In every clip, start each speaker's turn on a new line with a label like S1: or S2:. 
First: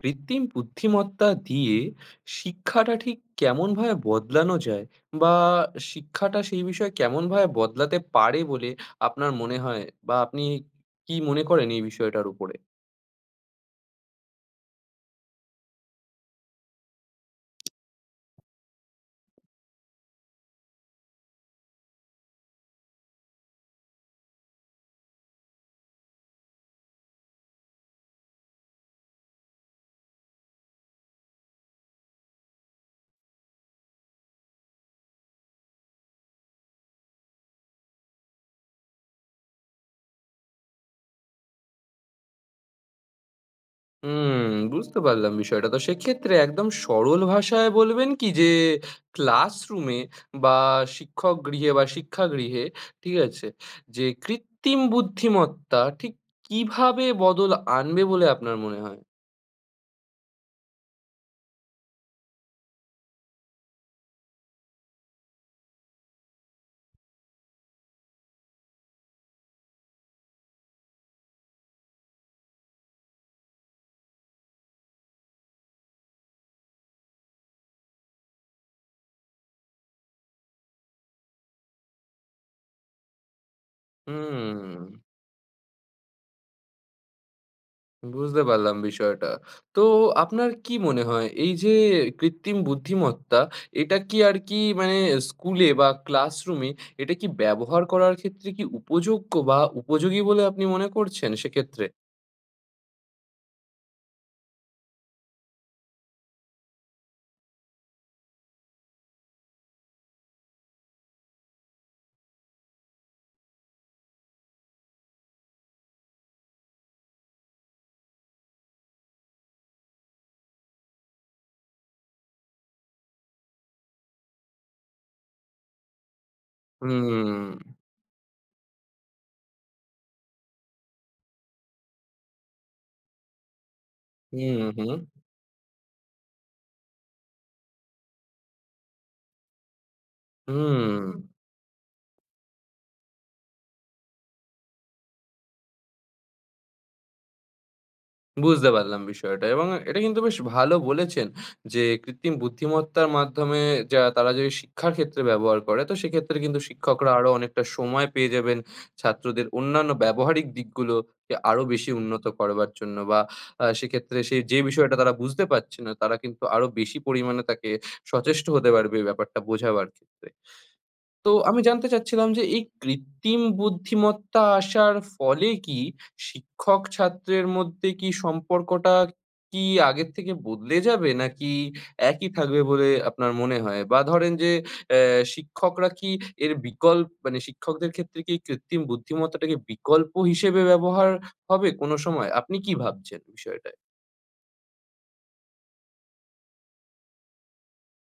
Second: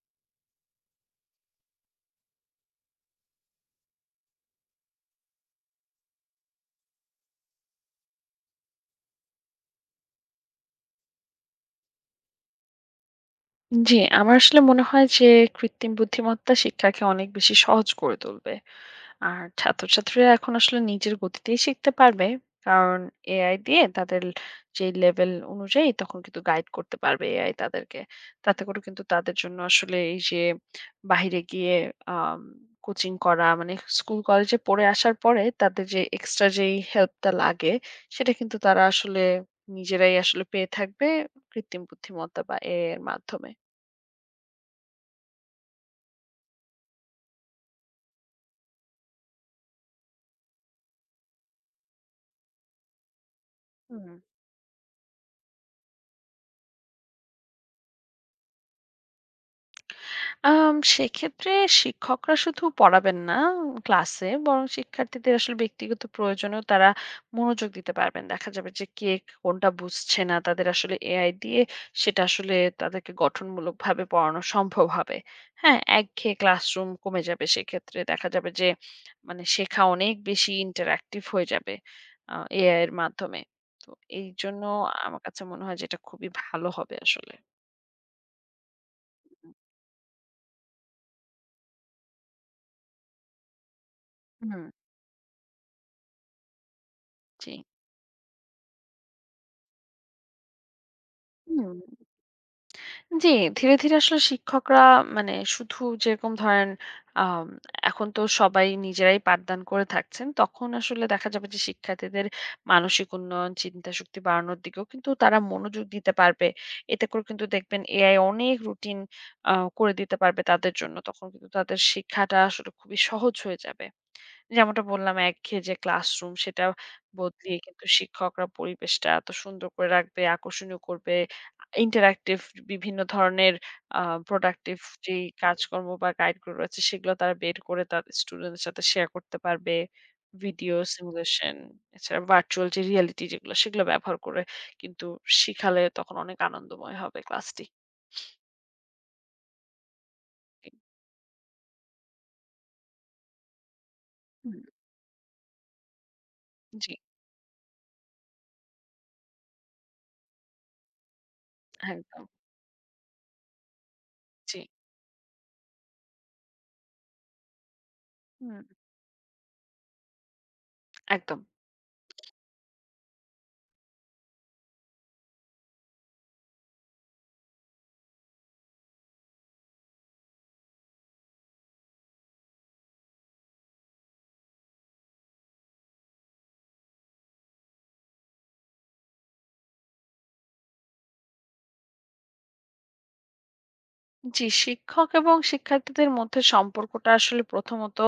S1: কৃত্রিম বুদ্ধিমত্তা দিয়ে শিক্ষাটা ঠিক কেমনভাবে বদলানো যায়? বা শিক্ষাটা সেই বিষয়ে কেমনভাবে বদলাতে পারে বলে আপনার মনে হয়? বা আপনি কি মনে করেন এই বিষয়টার উপরে?
S2: জি, আমার আসলে মনে হয় যে কৃত্রিম বুদ্ধিমত্তা শিক্ষাকে অনেক বেশি সহজ করে তুলবে। আর ছাত্রছাত্রীরা এখন আসলে নিজের গতিতেই শিখতে পারবে। কারণ এআই দিয়ে তাদের যে লেভেল অনুযায়ী তখন কিন্তু গাইড করতে পারবে এআই তাদেরকে। তাতে করে কিন্তু তাদের জন্য আসলে এই যে বাহিরে গিয়ে আম কোচিং করা মানে স্কুল কলেজে পড়ে আসার পরে তাদের যে এক্সট্রা যেই হেল্পটা লাগে সেটা কিন্তু তারা আসলে নিজেরাই আসলে পেয়ে থাকবে কৃত্রিম বুদ্ধিমত্তা বা এআই এর মাধ্যমে।
S1: হুম, বুঝতে পারলাম বিষয়টা। তো সেক্ষেত্রে একদম সরল ভাষায় বলবেন কি যে ক্লাসরুমে বা শিক্ষক গৃহে বা শিক্ষাগৃহে, ঠিক আছে? যে
S2: হুম।
S1: কৃত্রিম বুদ্ধিমত্তা ঠিক কিভাবে বদল আনবে বলে আপনার মনে হয়?
S2: সেক্ষেত্রে শিক্ষকরা শুধু পড়াবেন না ক্লাসে, বরং শিক্ষার্থীদের আসলে ব্যক্তিগত প্রয়োজনেও তারা মনোযোগ দিতে পারবেন। দেখা যাবে যে কে কোনটা বুঝছে না, তাদের আসলে এআই দিয়ে সেটা আসলে তাদেরকে গঠনমূলকভাবে পড়ানো সম্ভব হবে। হ্যাঁ? একঘেয়ে ক্লাসরুম কমে যাবে সেক্ষেত্রে। দেখা যাবে যে মানে শেখা অনেক বেশি ইন্টারেক্টিভ হয়ে যাবে এআই এর মাধ্যমে। তো এইজন্য
S1: হুম।
S2: আমার কাছে মনে হয় যে এটা খুবই ভালো হবে আসলে।
S1: বুঝতে পারলাম বিষয়টা। তো আপনার কি মনে হয় এই যে কৃত্রিম বুদ্ধিমত্তা এটা কি আর কি
S2: হুম,
S1: মানে স্কুলে বা ক্লাসরুমে এটা কি
S2: জি।
S1: ব্যবহার করার ক্ষেত্রে কি উপযোগ্য বা উপযোগী বলে আপনি মনে করছেন
S2: হুম।
S1: সেক্ষেত্রে?
S2: জি, ধীরে, ধীরে আসলে শিক্ষকরা মানে শুধু যেরকম ধরেন আম এখন তো সবাই নিজেরাই পাঠদান করে থাকছেন। তখন আসলে দেখা যাবে যে শিক্ষার্থীদের মানসিক উন্নয়ন, চিন্তাশক্তি বাড়ানোর দিকেও কিন্তু তারা মনোযোগ দিতে পারবে। এতে করে কিন্তু দেখবেন এআই অনেক রুটিন আ করে দিতে পারবে তাদের জন্য। তখন কিন্তু তাদের শিক্ষাটা আসলে খুবই সহজ হয়ে যাবে। যেমনটা বললাম একঘেয়ে যে ক্লাসরুম সেটা
S1: হুম,
S2: বদলিয়ে কিন্তু শিক্ষকরা পরিবেশটা এত সুন্দর করে রাখবে, আকর্ষণীয় করবে। ইন্টারেক্টিভ বিভিন্ন ধরনের আ
S1: হুম,
S2: প্রোডাক্টিভ
S1: হুম,
S2: যেই কাজকর্ম বা গাইডগুলো রয়েছে সেগুলো তারা বের করে তাদের স্টুডেন্টদের সাথে শেয়ার করতে পারবে। ভিডিও
S1: হুম।
S2: সিমুলেশন এছাড়া ভার্চুয়াল যে রিয়ালিটি যেগুলো সেগুলো ব্যবহার করে কিন্তু শিখালে তখন অনেক আনন্দময় হবে ক্লাসটি।
S1: বুঝতে পারলাম বিষয়টা, এবং এটা কিন্তু বেশ ভালো বলেছেন যে কৃত্রিম বুদ্ধিমত্তার মাধ্যমে যা তারা যদি
S2: হুম,
S1: শিক্ষার ক্ষেত্রে ব্যবহার করে তো সেক্ষেত্রে কিন্তু
S2: জি,
S1: শিক্ষকরা আরো অনেকটা সময় পেয়ে যাবেন ছাত্রদের অন্যান্য ব্যবহারিক দিকগুলোকে আরো বেশি উন্নত
S2: একদম।
S1: করবার জন্য, বা সেক্ষেত্রে সেই যে
S2: জি,
S1: বিষয়টা তারা বুঝতে পারছে না তারা কিন্তু আরো বেশি পরিমাণে তাকে সচেষ্ট
S2: হুম,
S1: হতে পারবে এই ব্যাপারটা বোঝাবার ক্ষেত্রে। তো
S2: একদম।
S1: আমি জানতে চাচ্ছিলাম যে এই কৃত্রিম বুদ্ধিমত্তা আসার ফলে কি শিক্ষক ছাত্রের মধ্যে কি সম্পর্কটা কি আগের থেকে বদলে যাবে? নাকি একই থাকবে বলে আপনার মনে হয়? বা ধরেন যে অ্যা শিক্ষকরা কি এর বিকল মানে শিক্ষকদের ক্ষেত্রে কি কৃত্রিম বুদ্ধিমত্তাটাকে বিকল্প হিসেবে ব্যবহার হবে কোনো সময়? আপনি কি ভাবছেন বিষয়টায়?
S2: জি, শিক্ষক এবং শিক্ষার্থীদের মধ্যে সম্পর্কটা আসলে প্রথমত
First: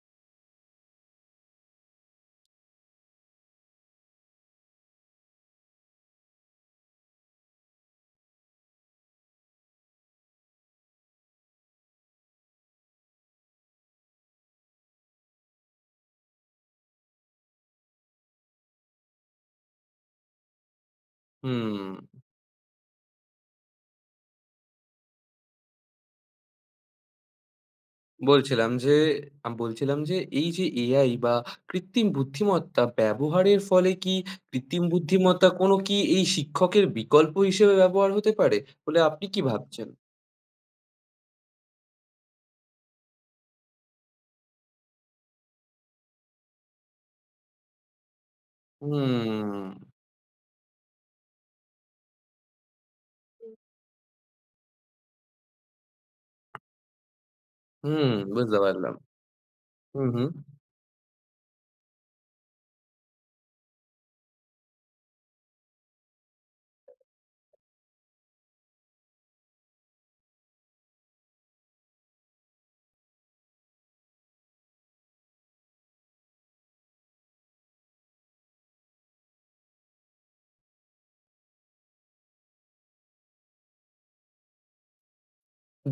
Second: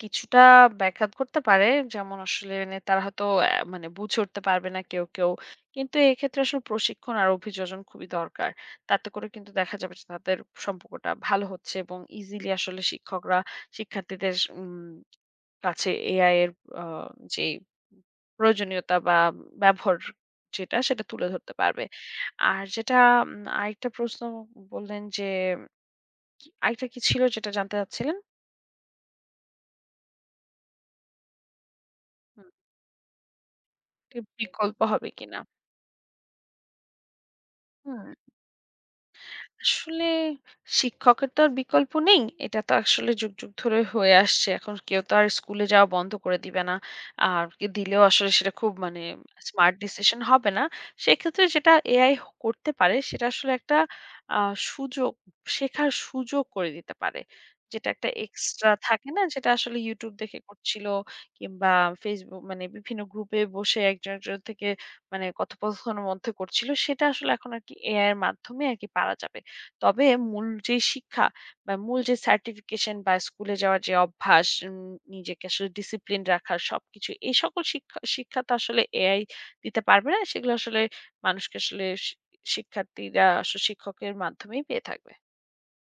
S2: কিছুটা ব্যাঘাত করতে পারে। যেমন আসলে মানে তারা হয়তো মানে বুঝে উঠতে পারবে না কেউ, কেউ। কিন্তু এক্ষেত্রে আসলে প্রশিক্ষণ আর অভিযোজন খুবই দরকার। তাতে করে কিন্তু দেখা যাবে যে তাদের সম্পর্কটা ভালো হচ্ছে এবং ইজিলি আসলে শিক্ষকরা শিক্ষার্থীদের উম কাছে এআই এর আ যেই প্রয়োজনীয়তা বা ব্যবহার যেটা সেটা তুলে ধরতে পারবে।
S1: হুম।
S2: আর যেটা আরেকটা প্রশ্ন বললেন যে আরেকটা কি ছিল যেটা জানতে চাচ্ছিলেন?
S1: বলছিলাম যে বলছিলাম যে এই যে এআই বা কৃত্রিম
S2: হুম।
S1: বুদ্ধিমত্তা ব্যবহারের ফলে কি
S2: এর বিকল্প
S1: কৃত্রিম
S2: হবে কিনা?
S1: বুদ্ধিমত্তা কোনো কি এই শিক্ষকের বিকল্প হিসেবে
S2: হুম।
S1: ব্যবহার হতে পারে বলে আপনি কি ভাবছেন?
S2: আসলে শিক্ষকের তো আর বিকল্প নেই। এটা তো আসলে যুগ, যুগ ধরে হয়ে আসছে। এখন কেউ তো আর স্কুলে যাওয়া বন্ধ করে দিবে না। আর কে দিলেও আসলে সেটা খুব মানে
S1: হুম,
S2: স্মার্ট ডিসিশন হবে না। সেক্ষেত্রে যেটা এআই করতে পারে সেটা আসলে একটা আ সুযোগ, শেখার সুযোগ করে দিতে পারে। যেটা একটা
S1: হুম, বুঝতে
S2: এক্সট্রা
S1: পারলাম।
S2: থাকে না? যেটা আসলে
S1: হুম,
S2: YouTube
S1: হুম।
S2: দেখে করছিল কিংবা Facebook মানে বিভিন্ন গ্রুপে বসে একজন, একজন থেকে মানে কথোপকথনের মধ্যে করছিল। সেটা আসলে এখন আরকি এআই এর মাধ্যমে আরকি পারা যাবে। তবে মূল যে শিক্ষা বা মূল যে সার্টিফিকেশন বা স্কুলে যাওয়ার যে অভ্যাস নিজেকে আসলে ডিসিপ্লিন রাখার সবকিছু এই সকল শিক্ষা শিক্ষা তো আসলে এআই দিতে পারবে না সেগুলো আসলে মানুষকে আসলে শি- শিক্ষার্থীরা আসলে শিক্ষকের মাধ্যমেই পেয়ে থাকবে।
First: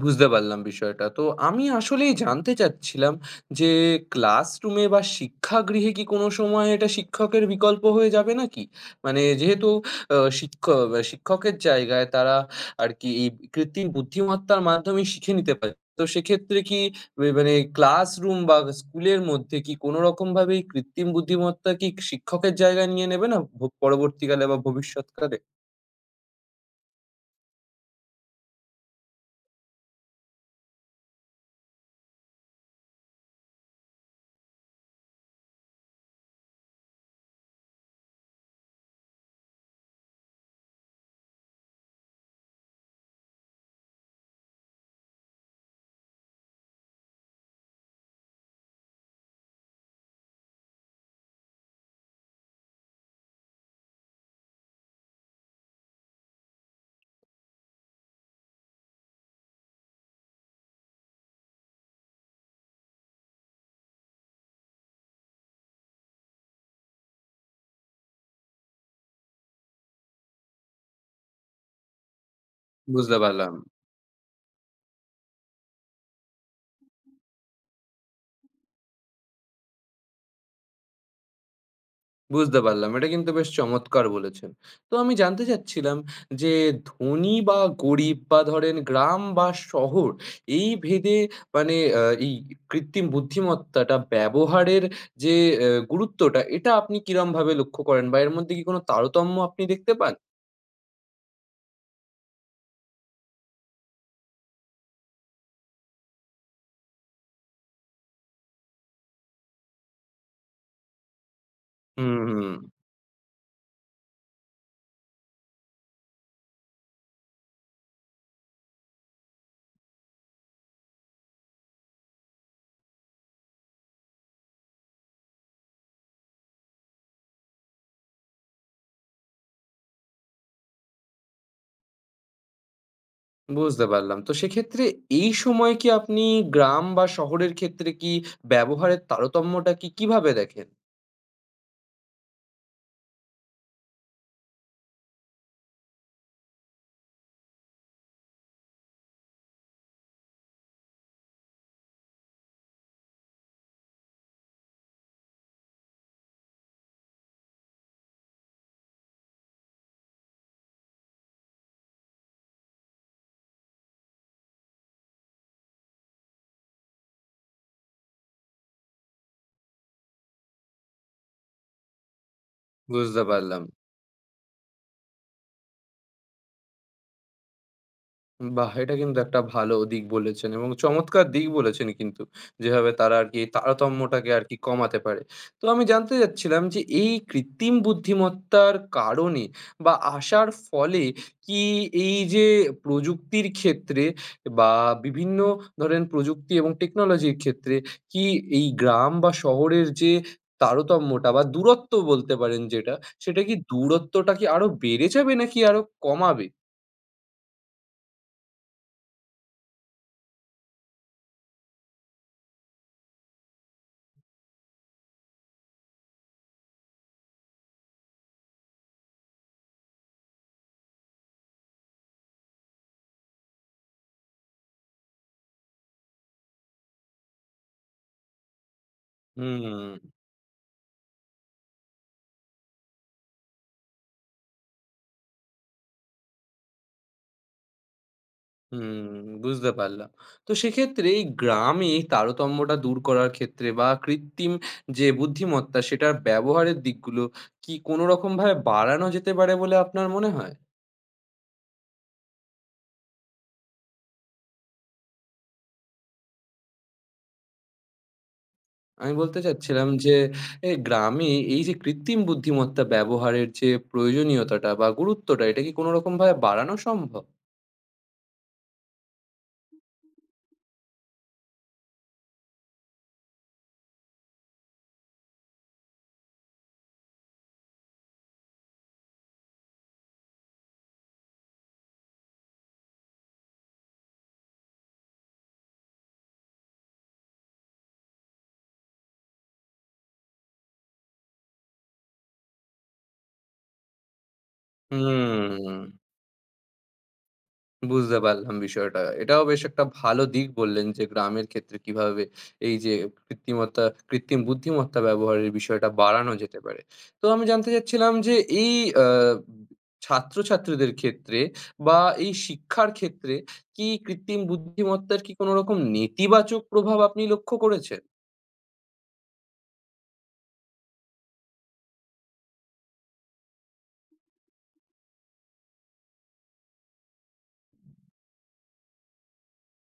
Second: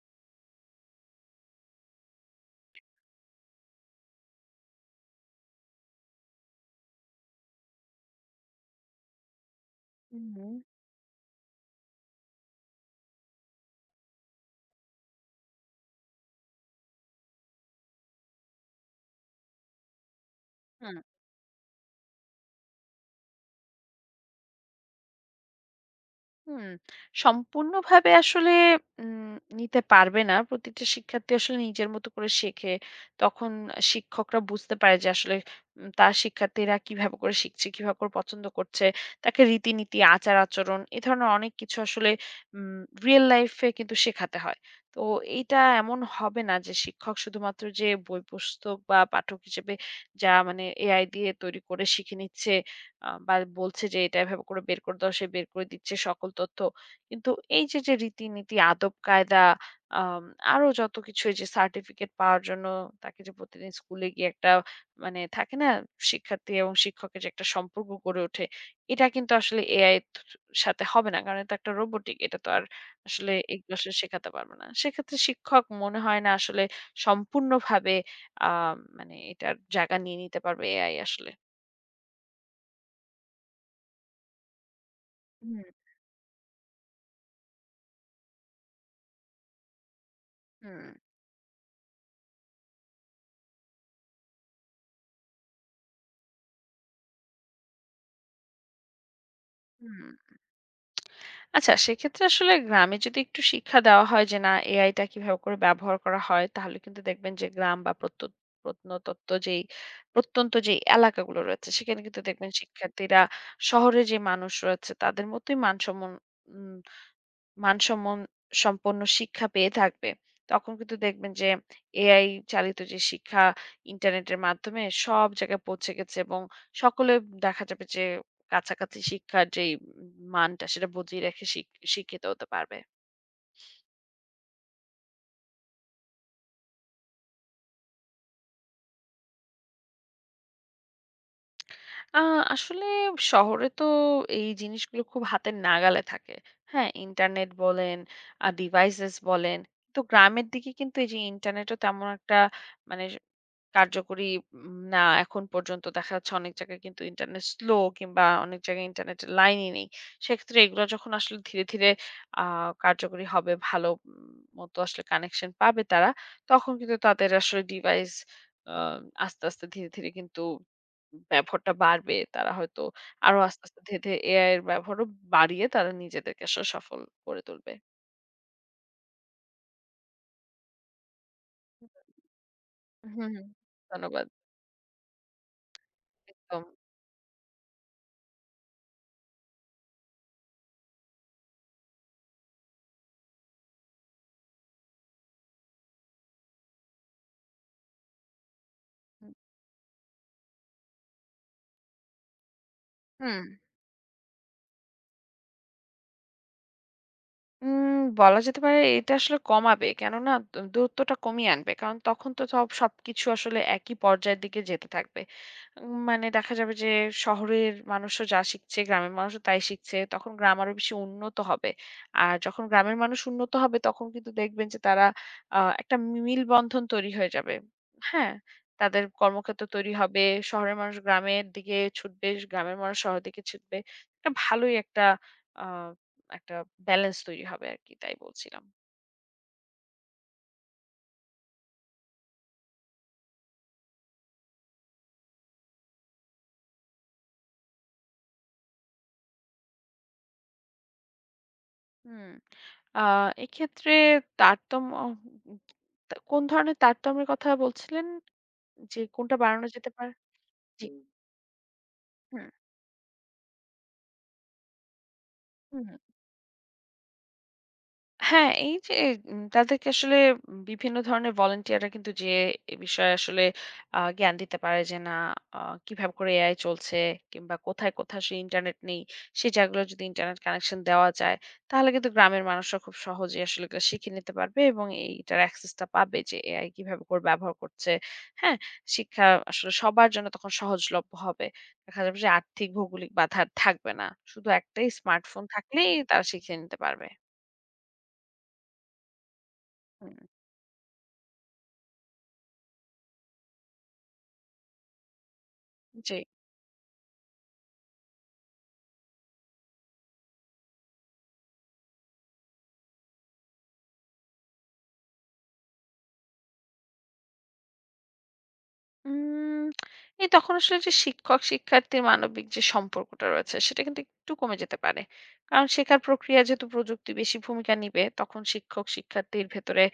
S1: বুঝতে পারলাম বিষয়টা। তো আমি আসলেই জানতে চাচ্ছিলাম যে ক্লাসরুমে বা শিক্ষাগৃহে কি কোনো সময় এটা শিক্ষকের বিকল্প হয়ে যাবে নাকি? মানে যেহেতু আ
S2: হুম,
S1: শিক্ষ শিক্ষকের জায়গায় তারা আরকি এই কৃত্রিম বুদ্ধিমত্তার মাধ্যমে শিখে নিতে পারে। তো সেক্ষেত্রে কি মানে ক্লাসরুম বা স্কুলের মধ্যে কি কোনো রকমভাবে এই
S2: হুম,
S1: কৃত্রিম বুদ্ধিমত্তা কি শিক্ষকের জায়গা নিয়ে নেবে না পরবর্তীকালে বা ভবিষ্যৎকালে?
S2: হুম, সম্পূর্ণভাবে আসলে উম নিতে পারবে না। প্রতিটা শিক্ষার্থী আসলে নিজের মতো করে শেখে। তখন শিক্ষকরা বুঝতে পারে যে আসলে তার শিক্ষার্থীরা কিভাবে করে শিখছে, কিভাবে করে পছন্দ করছে। তাকে রীতিনীতি, আচার-আচরণ এ ধরনের অনেক কিছু আসলে উম রিয়াল লাইফ এ কিন্তু শেখাতে হয়। তো এইটা এমন হবে না যে শিক্ষক শুধুমাত্র যে বই পুস্তক বা পাঠক হিসেবে যা মানে এআই দিয়ে তৈরি করে শিখে নিচ্ছে বা বলছে যে এটা এভাবে করে বের করে দাও, সে বের করে দিচ্ছে সকল তথ্য। কিন্তু এই যে, যে রীতিনীতি, আদব-কায়দা আম আরো যত কিছু এই যে সার্টিফিকেট পাওয়ার জন্য তাকে যে প্রতিদিন স্কুলে গিয়ে একটা মানে থাকে না শিক্ষার্থী এবং শিক্ষকের যে একটা সম্পর্ক গড়ে ওঠে, এটা কিন্তু আসলে এআই এর সাথে হবে না। কারণ এটা একটা রোবটিক। এটা তো আর
S1: বুঝতে
S2: আসলে
S1: পারলাম।
S2: এগুলো আসলে শেখাতে পারবে না। সেক্ষেত্রে শিক্ষক মনে হয় না আসলে সম্পূর্ণভাবে আ মানে এটার জায়গা নিয়ে নিতে পারবে এআই আসলে।
S1: বুঝতে পারলাম। এটা কিন্তু বেশ চমৎকার বলেছেন। তো আমি জানতে
S2: হুম,
S1: চাচ্ছিলাম যে ধনী বা গরিব বা ধরেন গ্রাম বা শহর এই
S2: হুম।
S1: ভেদে মানে এই কৃত্রিম বুদ্ধিমত্তাটা ব্যবহারের যে গুরুত্বটা এটা আপনি কিরমভাবে লক্ষ্য করেন, বা এর মধ্যে কি কোনো তারতম্য আপনি দেখতে
S2: হুম।
S1: পান?
S2: আচ্ছা সেক্ষেত্রে আসলে গ্রামে যদি একটু শিক্ষা দেওয়া হয় যে না এআইটা কিভাবে করে ব্যবহার করা হয় তাহলে কিন্তু দেখবেন যে গ্রাম বা প্রত্য- প্রত্নতত্ত্ব যেই প্রত্যন্ত যে এলাকাগুলো রয়েছে সেখানে
S1: হুম,
S2: কিন্তু
S1: হুম।
S2: দেখবেন শিক্ষার্থীরা শহরে যে মানুষ রয়েছে তাদের মতোই মানসম্মত মানসম্মন সম্পন্ন শিক্ষা পেয়ে থাকবে। তখন কিন্তু দেখবেন যে এআই চালিত যে শিক্ষা ইন্টারনেটের মাধ্যমে সব জায়গায় পৌঁছে গেছে এবং সকলে দেখা যাবে যে কাছাকাছি শিক্ষার যেই মানটা সেটা বজায় রেখে শিক্ষিত হতে পারবে।
S1: বুঝতে পারলাম। তো সেক্ষেত্রে এই সময় কি আপনি গ্রাম বা শহরের ক্ষেত্রে কি ব্যবহারের তারতম্যটা কি কিভাবে দেখেন?
S2: আ আসলে শহরে তো এই জিনিসগুলো খুব হাতের নাগালে থাকে। হ্যাঁ? ইন্টারনেট বলেন, ডিভাইসেস বলেন। তো গ্রামের দিকে কিন্তু এই যে ইন্টারনেটও তেমন একটা মানে কার্যকরী না এখন পর্যন্ত দেখা যাচ্ছে অনেক জায়গায় কিন্তু ইন্টারনেট স্লো কিংবা অনেক জায়গায় ইন্টারনেটের লাইনই নেই। সেক্ষেত্রে এগুলো যখন আসলে ধীরে, ধীরে আ কার্যকরী হবে ভালো মতো আসলে কানেকশন পাবে তারা, তখন কিন্তু তাদের আসলে ডিভাইস আ আস্তে, আস্তে ধীরে, ধীরে কিন্তু ব্যবহারটা বাড়বে। তারা হয়তো
S1: বুঝতে
S2: আরো
S1: পারলাম।
S2: আস্তে, আস্তে ধীরে, ধীরে এআই এর ব্যবহারও বাড়িয়ে তারা নিজেদেরকে আসলে সফল করে তুলবে।
S1: বাহ! এটা কিন্তু একটা ভালো দিক বলেছেন এবং চমৎকার দিক বলেছেন কিন্তু। যেভাবে তারা
S2: হুম,
S1: আরকি
S2: হুম। ধন্যবাদ।
S1: তারতম্যটাকে আরকি কমাতে পারে। তো আমি জানতে চাচ্ছিলাম
S2: একদম।
S1: যে এই কৃত্রিম বুদ্ধিমত্তার কারণে বা আসার ফলে কি এই যে প্রযুক্তির ক্ষেত্রে বা বিভিন্ন ধরেন প্রযুক্তি এবং টেকনোলজির ক্ষেত্রে কি এই গ্রাম বা শহরের যে তারতম্যটা বা দূরত্ব বলতে পারেন যেটা,
S2: হুম।
S1: সেটা কি দূরত্বটা কি আরো বেড়ে যাবে, নাকি আরো কমাবে?
S2: বলা যেতে পারে এটা আসলে কমাবে। কেননা দূরত্বটা কমিয়ে আনবে। কারণ তখন তো সবকিছু আসলে একই পর্যায়ের দিকে যেতে থাকবে। মানে দেখা যাবে যে শহরের মানুষও যা শিখছে, গ্রামের মানুষও তাই শিখছে। তখন গ্রাম আরো বেশি উন্নত হবে। আর যখন গ্রামের মানুষ উন্নত হবে তখন কিন্তু দেখবেন যে তারা একটা মিলবন্ধন তৈরি হয়ে যাবে। হ্যাঁ? তাদের কর্মক্ষেত্র তৈরি
S1: হুম।
S2: হবে। শহরের মানুষ গ্রামের দিকে ছুটবে, গ্রামের মানুষ শহরের দিকে ছুটবে। এটা ভালোই একটা আ একটা ব্যালেন্স তৈরি হবে আরকি। তাই বলছিলাম।
S1: হুম, বুঝতে পারলাম। তো সেক্ষেত্রে এই গ্রামে তারতম্যটা দূর করার ক্ষেত্রে বা কৃত্রিম যে বুদ্ধিমত্তা সেটার ব্যবহারের দিকগুলো কি কোনো রকমভাবে বাড়ানো যেতে পারে বলে আপনার মনে হয়?
S2: হুম। আ এক্ষেত্রে তারতম্য তা কোন ধরনের তারতম্যের কথা বলছিলেন? যে
S1: আমি
S2: কোনটা
S1: বলতে
S2: বাড়ানো
S1: চাচ্ছিলাম
S2: যেতে পারে?
S1: যে এ
S2: জি। হুম।
S1: গ্রামে এই যে কৃত্রিম
S2: হুম,
S1: বুদ্ধিমত্তা ব্যবহারের যে প্রয়োজনীয়তাটা বা গুরুত্বটা এটা কি
S2: হুম,
S1: কোনো
S2: হুম।
S1: রকমভাবে বাড়ানো সম্ভব?
S2: হ্যাঁ, এই যে তাদেরকে আসলে বিভিন্ন ধরনের ভলান্টিয়াররা কিন্তু যেয়ে এ বিষয়ে আসলে জ্ঞান দিতে পারে যে না আ কিভাবে করে এআই চলছে কিংবা কোথায়, কোথায় আসলে ইন্টারনেট নেই সেই জায়গাগুলো যদি ইন্টারনেট কানেকশন দেওয়া যায় তাহলে কিন্তু গ্রামের মানুষরা খুব সহজেই আসলে এগুলো শিখে নিতে পারবে এবং এইটার অ্যাক্সেসটা পাবে যে এআই কিভাবে করে ব্যবহার করছে। হ্যাঁ? শিক্ষা আসলে সবার জন্য তখন সহজলভ্য হবে। দেখা যাবে যে আর্থিক ভৌগোলিক বাধা আর থাকবে না। শুধু একটাই স্মার্টফোন
S1: হুম।
S2: থাকলেই তারা শিখে নিতে পারবে।
S1: বুঝতে পারলাম বিষয়টা। এটাও বেশ একটা
S2: হুম।
S1: ভালো দিক বললেন যে, গ্রামের ক্ষেত্রে কিভাবে এই যে কৃত্রিমতা কৃত্রিম বুদ্ধিমত্তা ব্যবহারের বিষয়টা
S2: জি।
S1: বাড়ানো যেতে পারে। তো আমি জানতে চাচ্ছিলাম যে, এই আ ছাত্রছাত্রীদের ক্ষেত্রে বা এই শিক্ষার ক্ষেত্রে কি কৃত্রিম বুদ্ধিমত্তার কি কোন রকম নেতিবাচক প্রভাব আপনি লক্ষ্য করেছেন?
S2: উম এই তখন আসলে যে শিক্ষক-শিক্ষার্থীর মানবিক যে সম্পর্কটা রয়েছে, সেটা কিন্তু একটু কমে যেতে পারে। কারণ শেখার প্রক্রিয়া যেহেতু প্রযুক্তি বেশি ভূমিকা নিবে, তখন শিক্ষক-শিক্ষার্থীর ভেতরে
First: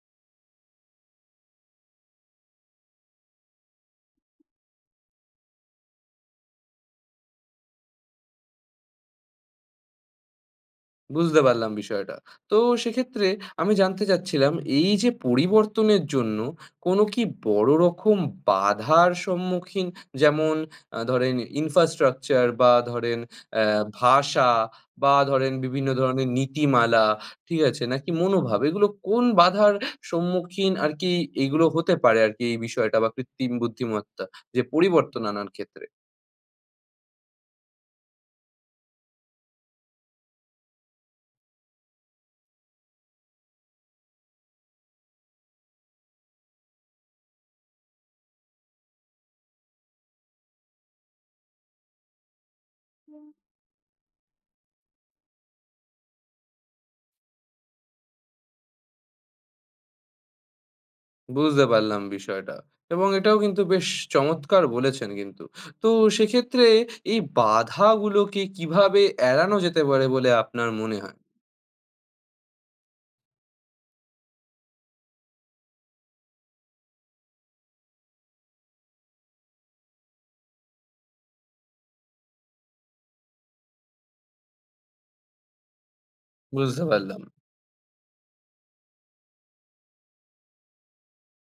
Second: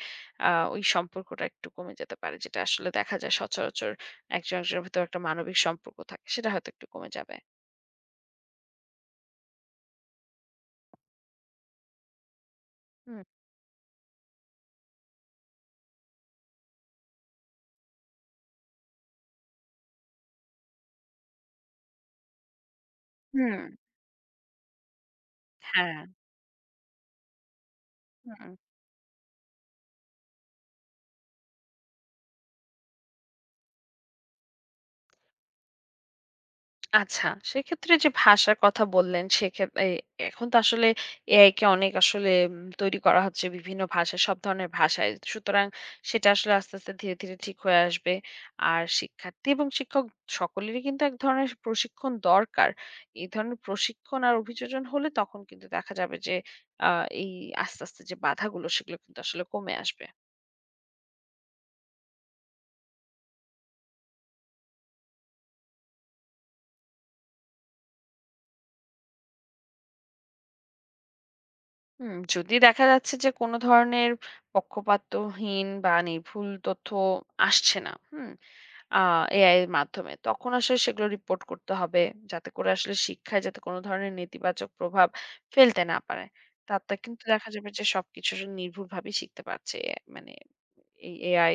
S2: ওই সম্পর্কটা একটু কমে যেতে পারে। যেটা আসলে দেখা যায় সচরাচর একজন একজনের ভেতর একটা মানবিক সম্পর্ক থাকে, সেটা হয়তো একটু কমে যাবে।
S1: বুঝতে পারলাম বিষয়টা। তো সেক্ষেত্রে
S2: হুম।
S1: আমি জানতে চাচ্ছিলাম এই যে পরিবর্তনের জন্য কোনো কি বড় রকম বাধার সম্মুখীন, যেমন ধরেন ইনফ্রাস্ট্রাকচার, বা ধরেন
S2: হুম।
S1: অ্যা ভাষা, বা ধরেন বিভিন্ন
S2: হ্যাঁ,
S1: ধরনের নীতিমালা, ঠিক আছে? নাকি
S2: হুম।
S1: মনোভাব, এগুলো কোন বাধার সম্মুখীন আরকি এগুলো হতে পারে আরকি এই বিষয়টা বা কৃত্রিম বুদ্ধিমত্তা যে পরিবর্তন আনার ক্ষেত্রে?
S2: আচ্ছা, সেক্ষেত্রে যে ভাষার কথা বললেন, সেক্ষেত এই এখন তো আসলে এআই কে অনেক আসলে তৈরি করা হচ্ছে বিভিন্ন ভাষায়, সব ধরনের ভাষায়। সুতরাং সেটা আসলে আস্তে, আস্তে ধীরে, ধীরে ঠিক হয়ে আসবে। আর শিক্ষার্থী এবং শিক্ষক সকলেরই কিন্তু এক ধরনের প্রশিক্ষণ দরকার। এই ধরনের প্রশিক্ষণ আর অভিযোজন হলে তখন কিন্তু দেখা যাবে যে আ এই আস্তে, আস্তে যে বাধাগুলো সেগুলো কিন্তু আসলে কমে আসবে।
S1: বুঝতে পারলাম বিষয়টা। এবং এটাও কিন্তু বেশ চমৎকার বলেছেন কিন্তু। তো সেক্ষেত্রে এই বাধাগুলোকে কিভাবে এড়ানো যেতে পারে বলে আপনার মনে হয়?
S2: হুম, যদি দেখা যাচ্ছে যে কোনো ধরনের পক্ষপাতহীন বা নির্ভুল তথ্য আসছে না, হুম? আ এআই এর মাধ্যমে তখন আসলে সেগুলো রিপোর্ট করতে হবে যাতে করে আসলে শিক্ষায় যাতে কোনো ধরনের নেতিবাচক প্রভাব ফেলতে না পারে।
S1: বুঝতে
S2: তাতে
S1: পারলাম।
S2: কিন্তু দেখা যাবে যে সবকিছু নির্ভুলভাবে শিখতে পারছে এ মানে এই এআই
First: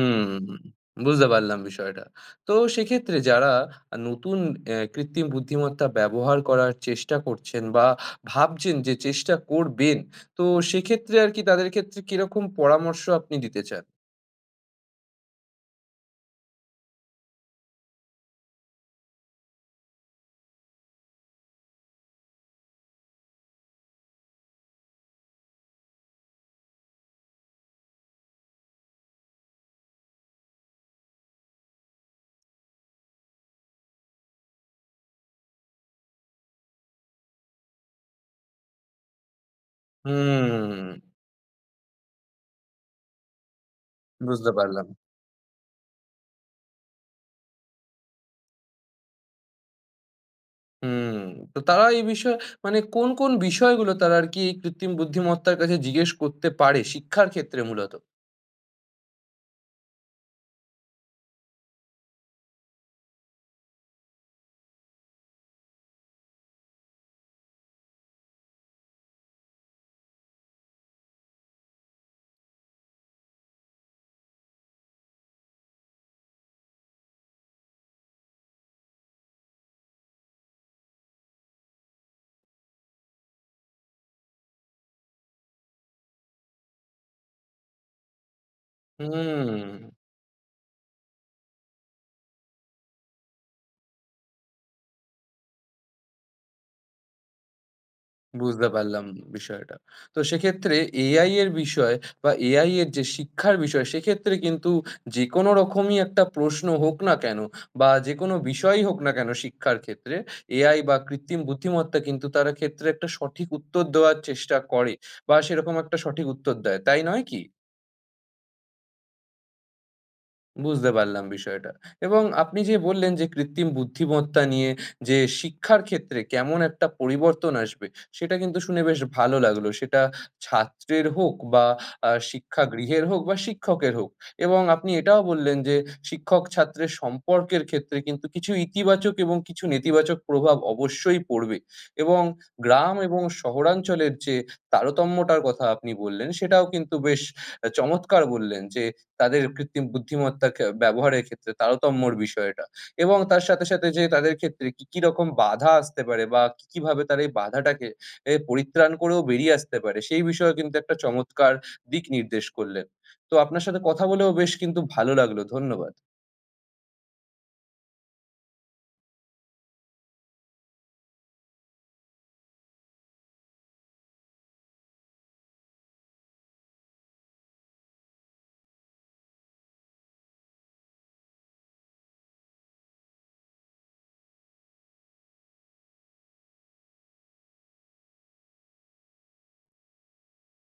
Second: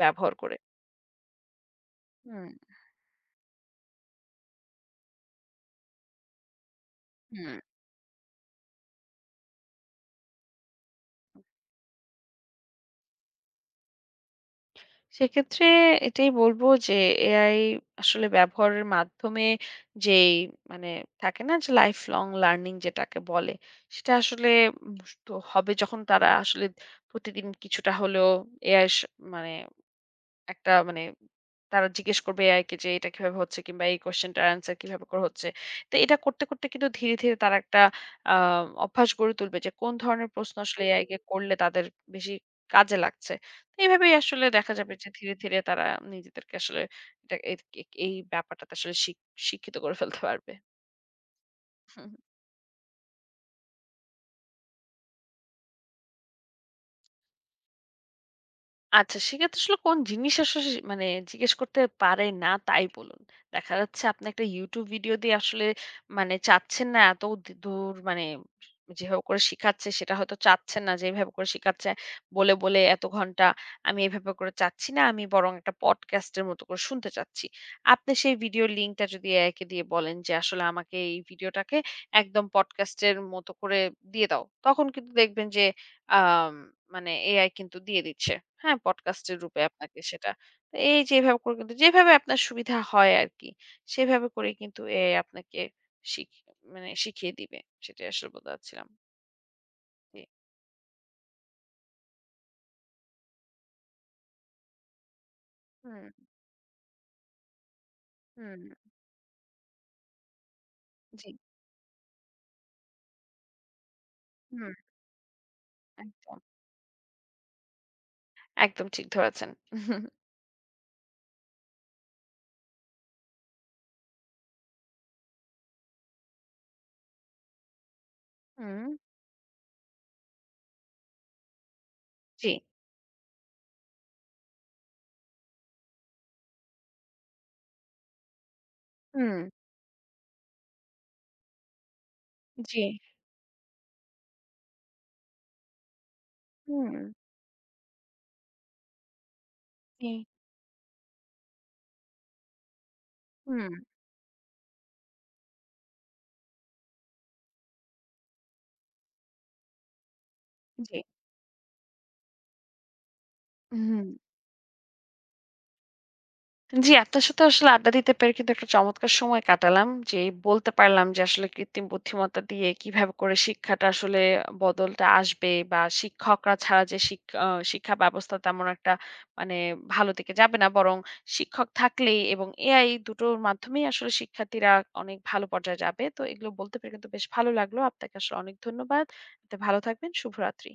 S2: ব্যবহার করে।
S1: বুঝতে পারলাম বিষয়টা।
S2: হুম,
S1: তো সেক্ষেত্রে যারা নতুন কৃত্রিম বুদ্ধিমত্তা ব্যবহার করার চেষ্টা
S2: হুম।
S1: করছেন, বা ভাবছেন যে চেষ্টা করবেন, তো সেক্ষেত্রে আরকি তাদের ক্ষেত্রে কিরকম পরামর্শ আপনি দিতে চান?
S2: সেক্ষেত্রে এটাই বলব যে এআই আসলে ব্যবহারের মাধ্যমে যেই মানে থাকে না যে লাইফ লং লার্নিং যেটাকে বলে সেটা আসলে উম তো হবে যখন তারা আসলে প্রতিদিন কিছুটা হলেও এআই মানে একটা মানে তারা জিজ্ঞেস করবে এআই কে যে এটা কিভাবে হচ্ছে কিংবা এই কোশ্চেনটার অ্যান্সার কিভাবে করে হচ্ছে। তো এটা করতে, করতে কিন্তু ধীরে, ধীরে তারা একটা আ অভ্যাস গড়ে তুলবে যে কোন ধরনের প্রশ্ন আসলে
S1: হুম,
S2: এআই কে করলে তাদের বেশি কাজে লাগছে। তো এভাবেই আসলে
S1: বুঝতে
S2: দেখা
S1: পারলাম।
S2: যাবে যে ধীরে, ধীরে তারা নিজেদেরকে আসলে এটা এই এই ব্যাপারটাতে আসলে শিক্ষিত করে ফেলতে পারবে।
S1: হুম, তো তারা এই বিষয়ে মানে কোন, কোন বিষয়গুলো তারা আর কি এই কৃত্রিম বুদ্ধিমত্তার কাছে জিজ্ঞেস করতে পারে শিক্ষার ক্ষেত্রে মূলত?
S2: আচ্ছা, সেক্ষেত্রে আসলে কোন জিনিস আসলে সে মানে জিজ্ঞেস করতে পারে না তাই বলুন। দেখা যাচ্ছে আপনি একটা YouTube ভিডিও দিয়ে আসলে মানে চাচ্ছেন না এত দূর মানে যেভাবে করে শিখাচ্ছে সেটা হয়তো চাচ্ছেন না যে এভাবে করে শিখাচ্ছে বলে, বলে এত ঘন্টা আমি এভাবে করে চাচ্ছি না। আমি বরং একটা পডকাস্টের মতো করে শুনতে চাচ্ছি। আপনি সেই ভিডিওর লিঙ্কটা যদি এআইকে দিয়ে বলেন যে আসলে আমাকে এই ভিডিওটাকে একদম পডকাস্টের মতো করে দিয়ে দাও। তখন কিন্তু দেখবেন যে আম মানে এআই কিন্তু দিয়ে দিচ্ছে। হ্যাঁ? পডকাস্টের রূপে
S1: হুম,
S2: আপনাকে সেটা। তো এই যে এভাবে করে কিন্তু যেভাবে আপনার সুবিধা হয় আরকি, সেভাবে করে কিন্তু এআই আপনাকে শিখ মানে শিখিয়ে দিবে। সেটাই আসলে বলতে
S1: বুঝতে
S2: চাচ্ছিলাম।
S1: পারলাম বিষয়টা। তো
S2: জি।
S1: সেক্ষেত্রে AI এর বিষয় বা AI এর যে শিক্ষার বিষয়, সেক্ষেত্রে কিন্তু যেকোনো রকমই
S2: হুম,
S1: একটা প্রশ্ন হোক না কেন বা যেকোনো
S2: হুম,
S1: বিষয়ই হোক না কেন, শিক্ষার ক্ষেত্রে AI বা
S2: জি,
S1: কৃত্রিম বুদ্ধিমত্তা কিন্তু তারা ক্ষেত্রে একটা সঠিক উত্তর দেওয়ার চেষ্টা
S2: হুম,
S1: করে, বা সেরকম একটা সঠিক
S2: একদম।
S1: উত্তর দেয়। তাই নয় কি?
S2: একদম ঠিক ধরেছেন।
S1: বুঝতে পারলাম বিষয়টা। এবং আপনি যে বললেন যে কৃত্রিম বুদ্ধিমত্তা নিয়ে যে শিক্ষার ক্ষেত্রে কেমন একটা পরিবর্তন আসবে, সেটা কিন্তু শুনে
S2: হুম,
S1: বেশ ভালো লাগলো। সেটা ছাত্রের হোক, বা
S2: জি,
S1: শিক্ষাগৃহের হোক, বা শিক্ষকের হোক। এবং আপনি এটাও বললেন যে শিক্ষক-ছাত্রের সম্পর্কের ক্ষেত্রে কিন্তু কিছু ইতিবাচক এবং
S2: হুম,
S1: কিছু নেতিবাচক প্রভাব অবশ্যই পড়বে। এবং
S2: জি,
S1: গ্রাম এবং শহরাঞ্চলের যে তারতম্যটার কথা আপনি বললেন, সেটাও
S2: হুম,
S1: কিন্তু বেশ চমৎকার বললেন যে তাদের কৃত্রিম
S2: জি,
S1: বুদ্ধিমত্তা ব্যবহারের ক্ষেত্রে তারতম্যর বিষয়টা। এবং তার সাথে,
S2: হুম,
S1: সাথে যে তাদের ক্ষেত্রে কি, কি রকম বাধা আসতে পারে বা কি, কিভাবে তারা এই বাধাটাকে পরিত্রাণ করেও বেরিয়ে আসতে পারে, সেই বিষয়ে কিন্তু একটা
S2: জি,
S1: চমৎকার দিক নির্দেশ করলেন। তো আপনার সাথে কথা
S2: হুম।
S1: বলেও বেশ কিন্তু ভালো লাগলো। ধন্যবাদ।
S2: জি, আপনার সাথে আসলে আড্ডা দিতে পেরে কিন্তু একটা চমৎকার সময় কাটালাম। যে বলতে পারলাম যে আসলে কৃত্রিম বুদ্ধিমত্তা দিয়ে কিভাবে করে শিক্ষাটা আসলে বদলটা আসবে বা শিক্ষকরা ছাড়া যে শিক্ষা ব্যবস্থা তেমন একটা মানে ভালো দিকে যাবে না। বরং শিক্ষক থাকলেই এবং এআই দুটোর মাধ্যমেই আসলে শিক্ষার্থীরা অনেক ভালো পর্যায়ে যাবে। তো এগুলো বলতে পেরে কিন্তু বেশ ভালো লাগলো। আপনাকে আসলে অনেক ধন্যবাদ। আপনি ভালো থাকবেন। শুভরাত্রি।